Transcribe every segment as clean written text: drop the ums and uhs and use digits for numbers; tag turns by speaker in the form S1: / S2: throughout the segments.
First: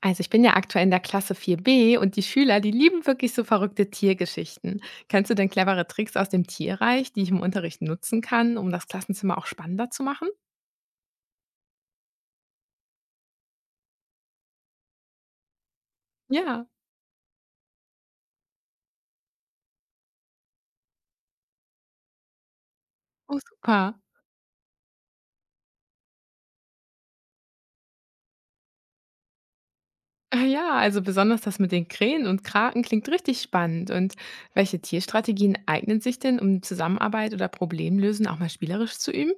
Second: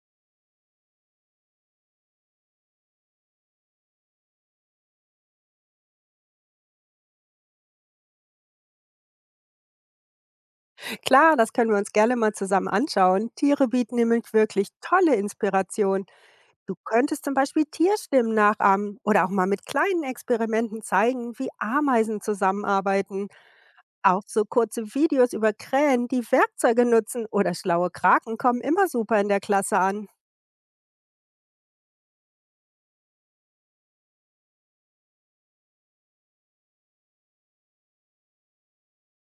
S1: Also ich bin ja aktuell in der Klasse 4b und die Schüler, die lieben wirklich so verrückte Tiergeschichten. Kennst du denn clevere Tricks aus dem Tierreich, die ich im Unterricht nutzen kann, um das Klassenzimmer auch spannender zu machen?
S2: Klar, das können wir uns gerne mal zusammen anschauen. Tiere bieten nämlich wirklich tolle Inspiration.
S1: Ja,
S2: Du könntest zum Beispiel Tierstimmen nachahmen oder auch mal mit kleinen Experimenten zeigen, wie Ameisen zusammenarbeiten.
S1: oh super.
S2: Auch so kurze Videos über Krähen, die Werkzeuge nutzen oder schlaue Kraken kommen immer super in der Klasse an.
S1: Ah ja, also besonders das mit den Krähen und Kraken klingt richtig spannend. Und welche Tierstrategien eignen sich denn, um Zusammenarbeit oder Problemlösen auch mal spielerisch zu üben?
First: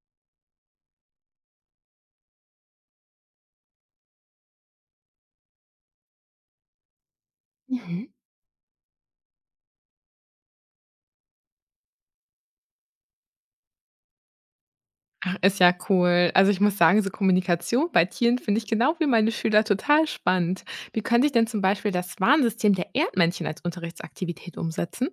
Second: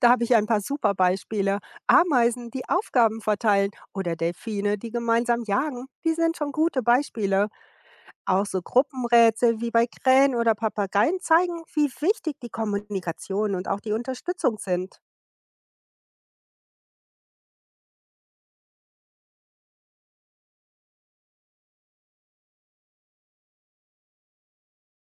S2: Da habe ich ein paar super Beispiele. Ameisen, die Aufgaben verteilen oder Delfine, die gemeinsam jagen, die sind schon gute Beispiele.
S1: Mhm.
S2: Auch so Gruppenrätsel wie bei Krähen oder Papageien zeigen, wie wichtig die Kommunikation und auch die Unterstützung sind.
S1: Ach, ist ja cool. Also, ich muss sagen, so Kommunikation bei Tieren finde ich genau wie meine Schüler total spannend. Wie könnte ich denn zum Beispiel das Warnsystem der Erdmännchen als Unterrichtsaktivität umsetzen?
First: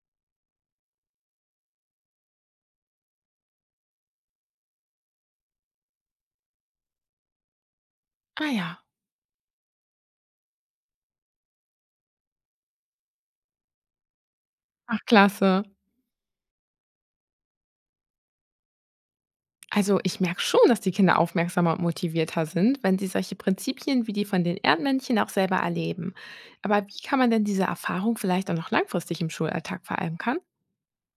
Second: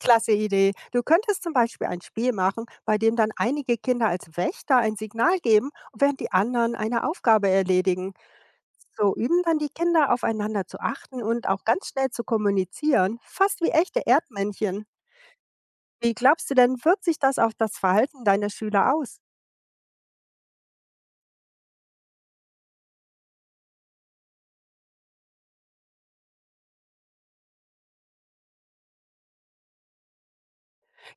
S2: Klasse Idee. Du könntest zum Beispiel ein Spiel machen, bei dem dann einige Kinder als Wächter ein Signal geben, während die anderen eine Aufgabe erledigen.
S1: Ah ja.
S2: So üben dann die Kinder aufeinander zu achten und auch ganz schnell zu kommunizieren, fast wie echte Erdmännchen.
S1: Ach, klasse.
S2: Wie glaubst du denn, wirkt sich das auf das Verhalten deiner Schüler aus?
S1: Also, ich merke schon, dass die Kinder aufmerksamer und motivierter sind, wenn sie solche Prinzipien wie die von den Erdmännchen auch selber erleben. Aber wie kann man denn diese Erfahrung vielleicht auch noch langfristig im Schulalltag verankern?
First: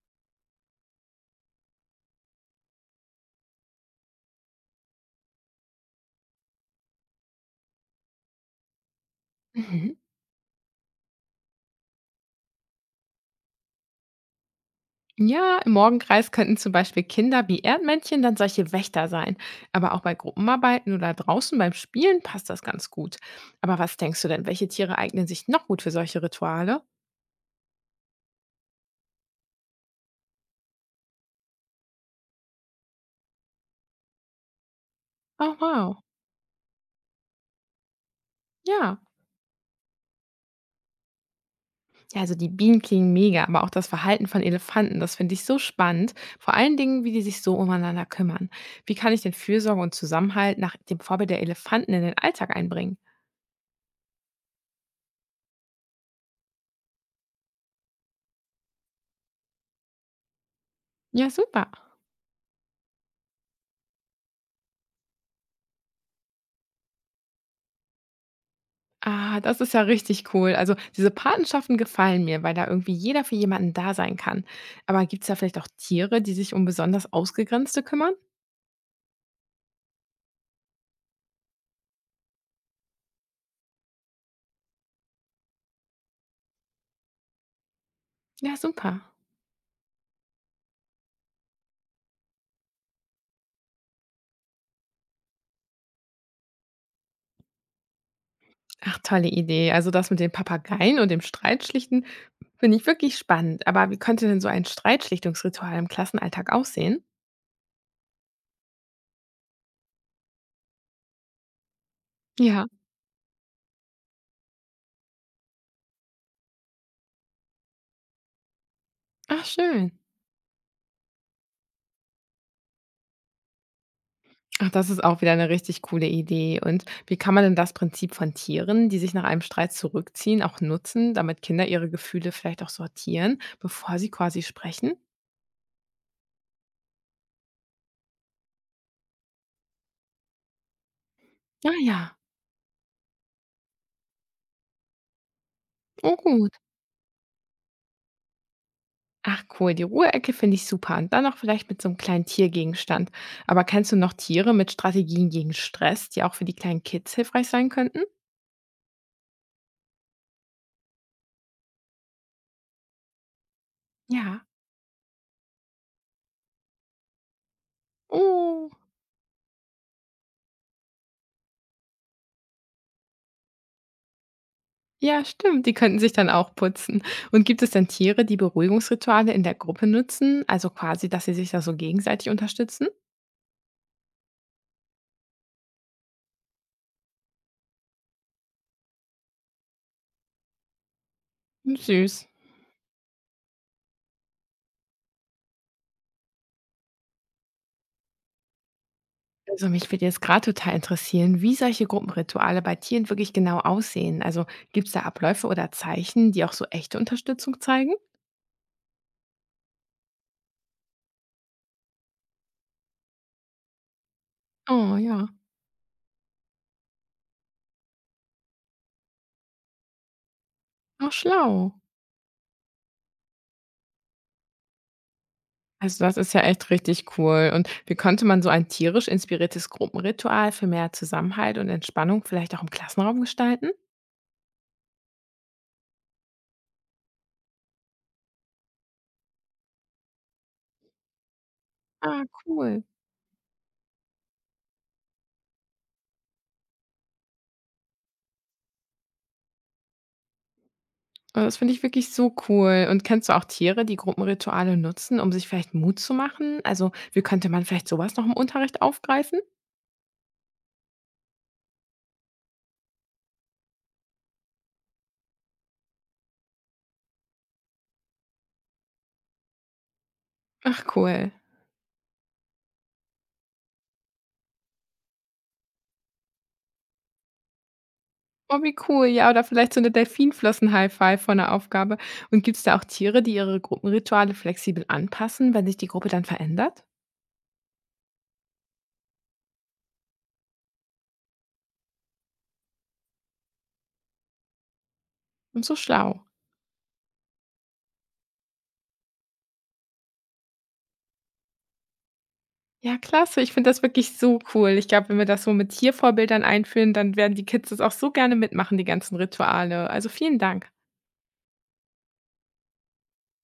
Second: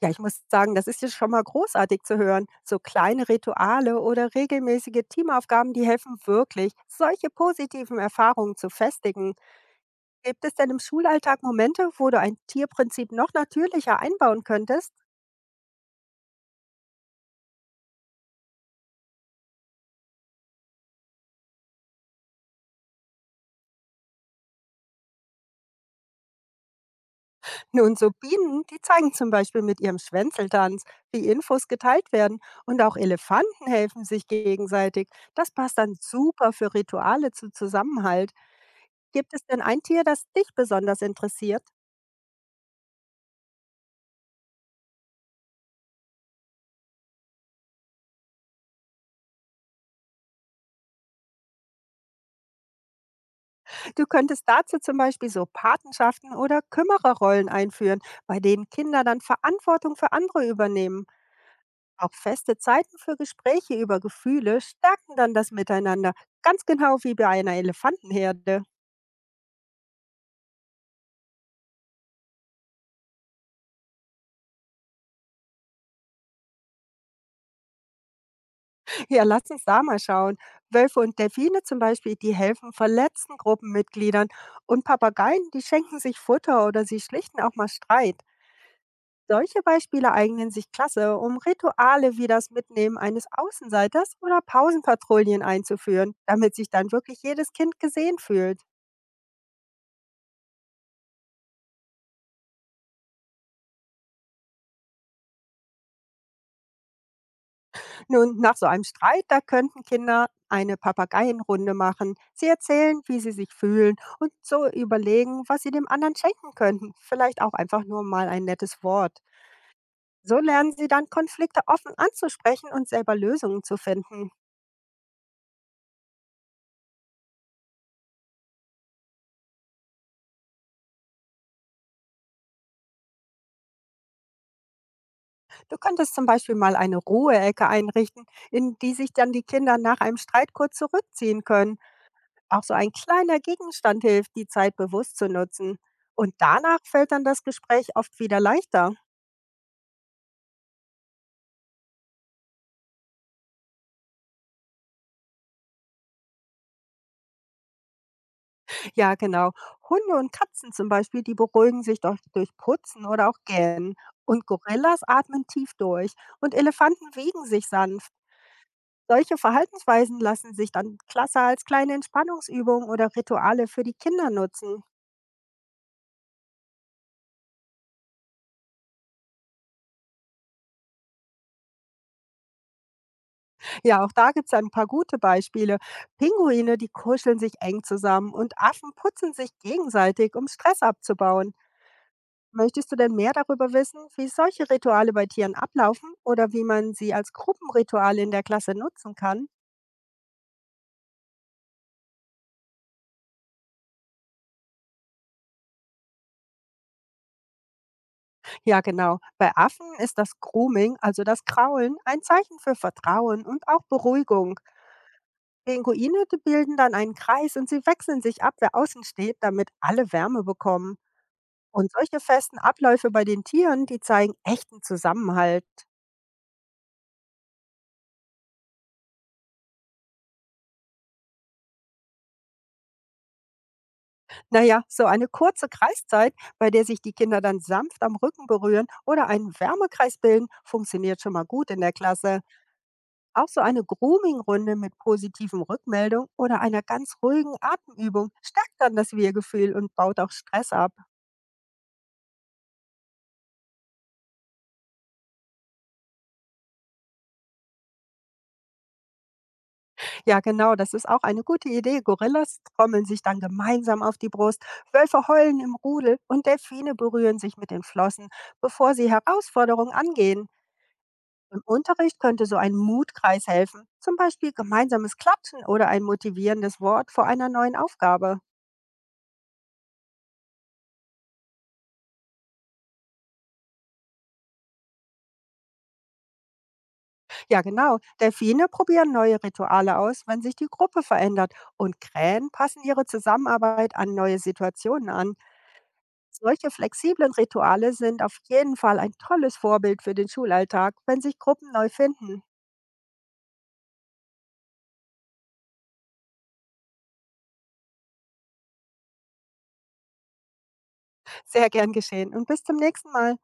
S2: Ja, ich muss sagen, das ist ja schon mal großartig zu hören. So kleine Rituale oder regelmäßige Teamaufgaben, die helfen wirklich, solche positiven Erfahrungen zu festigen.
S1: Mhm.
S2: Gibt es denn im Schulalltag Momente, wo du ein Tierprinzip noch natürlicher einbauen könntest?
S1: Ja, im Morgenkreis könnten zum Beispiel Kinder wie Erdmännchen dann solche Wächter sein. Aber auch bei Gruppenarbeiten oder draußen beim Spielen passt das ganz gut. Aber was denkst du denn, welche Tiere eignen sich noch gut für solche Rituale?
S2: Nun, so Bienen, die zeigen zum Beispiel mit ihrem Schwänzeltanz, wie Infos geteilt werden. Und auch Elefanten helfen sich gegenseitig. Das
S1: Oh
S2: passt dann
S1: wow,
S2: super für Rituale zu Zusammenhalt.
S1: ja.
S2: Gibt es denn ein Tier, das dich besonders interessiert?
S1: Ja, also die Bienen klingen mega, aber auch das Verhalten von Elefanten, das finde ich so spannend. Vor allen Dingen, wie die sich so umeinander kümmern. Wie kann ich den Fürsorge und Zusammenhalt nach dem Vorbild der Elefanten in den Alltag einbringen?
S2: Du könntest dazu zum Beispiel so Patenschaften oder Kümmererrollen einführen, bei denen Kinder dann Verantwortung für andere übernehmen.
S1: Ja, super.
S2: Auch feste Zeiten für Gespräche über Gefühle stärken dann das Miteinander, ganz genau wie bei einer Elefantenherde.
S1: Ah, das ist ja richtig cool. Also diese Patenschaften gefallen mir, weil da irgendwie jeder für jemanden da sein kann. Aber gibt es da vielleicht auch Tiere, die sich um besonders Ausgegrenzte kümmern?
S2: Ja, lass uns da mal schauen. Wölfe und Delfine zum Beispiel, die helfen verletzten Gruppenmitgliedern. Und Papageien, die schenken sich Futter oder sie schlichten auch mal Streit.
S1: Ja, super.
S2: Solche Beispiele eignen sich klasse, um Rituale wie das Mitnehmen eines Außenseiters oder Pausenpatrouillen einzuführen, damit sich dann wirklich jedes Kind gesehen fühlt.
S1: Ach, tolle Idee. Also das mit den Papageien und dem Streitschlichten finde ich wirklich spannend. Aber wie könnte denn so ein Streitschlichtungsritual im Klassenalltag aussehen?
S2: Nun, nach so einem Streit, da könnten Kinder eine Papageienrunde machen. Sie
S1: Ja,
S2: erzählen, wie sie sich fühlen und so überlegen, was sie dem anderen schenken könnten. Vielleicht auch einfach nur mal ein nettes Wort.
S1: ach, schön.
S2: So lernen sie dann, Konflikte offen anzusprechen und selber Lösungen zu finden.
S1: Ach, das ist auch wieder eine richtig coole Idee. Und wie kann man denn das Prinzip von Tieren, die sich nach einem Streit zurückziehen, auch nutzen, damit Kinder ihre Gefühle vielleicht auch sortieren, bevor sie quasi sprechen?
S2: Du könntest zum Beispiel mal eine Ruheecke einrichten, in die sich dann die Kinder nach einem Streit kurz zurückziehen
S1: Ja,
S2: können.
S1: ja,
S2: Auch so ein kleiner Gegenstand hilft, die Zeit bewusst zu nutzen.
S1: oh
S2: Und
S1: gut.
S2: danach fällt dann das Gespräch oft wieder leichter.
S1: Ach cool, die Ruheecke finde ich super und dann noch vielleicht mit so einem kleinen Tiergegenstand. Aber kennst du noch Tiere mit Strategien gegen Stress, die auch für die kleinen Kids hilfreich sein könnten?
S2: Ja, genau. Hunde und Katzen zum Beispiel, die beruhigen sich durch Putzen oder auch Gähnen.
S1: Ja.
S2: Und Gorillas atmen tief durch. Und Elefanten wiegen sich sanft.
S1: Oh.
S2: Solche Verhaltensweisen lassen sich dann klasse als kleine Entspannungsübungen oder Rituale für die Kinder nutzen.
S1: Ja, stimmt, die könnten sich dann auch putzen. Und gibt es denn Tiere, die Beruhigungsrituale in der Gruppe nutzen, also quasi, dass sie sich da so gegenseitig unterstützen?
S2: Ja, auch da gibt es ein paar gute Beispiele. Pinguine, die kuscheln sich eng zusammen und Affen putzen sich gegenseitig, um Stress abzubauen.
S1: Hm, süß.
S2: Möchtest du denn mehr darüber wissen, wie solche Rituale bei Tieren ablaufen oder wie man sie als Gruppenrituale in der Klasse nutzen kann?
S1: Also mich würde jetzt gerade total interessieren, wie solche Gruppenrituale bei Tieren wirklich genau aussehen. Also gibt es da Abläufe oder Zeichen, die auch so echte Unterstützung zeigen?
S2: Ja, genau. Bei Affen ist das Grooming, also das Kraulen, ein Zeichen für Vertrauen und auch Beruhigung.
S1: Oh ja,
S2: Pinguine, die bilden dann einen Kreis und sie wechseln sich ab, wer außen steht, damit alle Wärme bekommen.
S1: auch schlau.
S2: Und solche festen Abläufe bei den Tieren, die zeigen echten Zusammenhalt.
S1: Also das ist ja echt richtig cool. Und wie konnte man so ein tierisch inspiriertes Gruppenritual für mehr Zusammenhalt und Entspannung vielleicht auch im Klassenraum gestalten?
S2: Na ja, so eine kurze Kreiszeit, bei der sich die Kinder dann sanft am Rücken berühren oder einen Wärmekreis bilden, funktioniert schon mal gut in der
S1: Ah,
S2: Klasse.
S1: cool.
S2: Auch so eine Grooming-Runde mit positiven Rückmeldungen oder einer ganz ruhigen Atemübung stärkt dann das Wir-Gefühl und baut auch Stress ab.
S1: Das finde ich wirklich so cool. Und kennst du auch Tiere, die Gruppenrituale nutzen, um sich vielleicht Mut zu machen? Also, wie könnte man vielleicht sowas noch im Unterricht aufgreifen?
S2: Ja, genau, das ist auch eine gute Idee. Gorillas trommeln sich dann gemeinsam auf die Brust, Wölfe heulen im Rudel und Delfine berühren sich mit den Flossen, bevor sie Herausforderungen angehen.
S1: Ach cool.
S2: Im Unterricht könnte so ein Mutkreis helfen, zum Beispiel gemeinsames Klatschen oder ein motivierendes Wort vor einer neuen Aufgabe.
S1: Oh, wie cool. Ja, oder vielleicht so eine Delfinflossen-High-Five vor 'ner Aufgabe. Und gibt es da auch Tiere, die ihre Gruppenrituale flexibel anpassen, wenn sich die Gruppe dann verändert?
S2: Ja, genau. Delfine probieren neue Rituale aus, wenn sich die Gruppe verändert und Krähen passen ihre Zusammenarbeit an neue Situationen an.
S1: Und so schlau.
S2: Solche flexiblen Rituale sind auf jeden Fall ein tolles Vorbild für den Schulalltag, wenn sich Gruppen neu finden.
S1: Ja, klasse. Ich finde das wirklich so cool. Ich glaube, wenn wir das so mit Tiervorbildern einführen, dann werden die Kids das auch so gerne mitmachen, die ganzen Rituale. Also, vielen Dank.
S2: Sehr gern geschehen und bis zum nächsten Mal.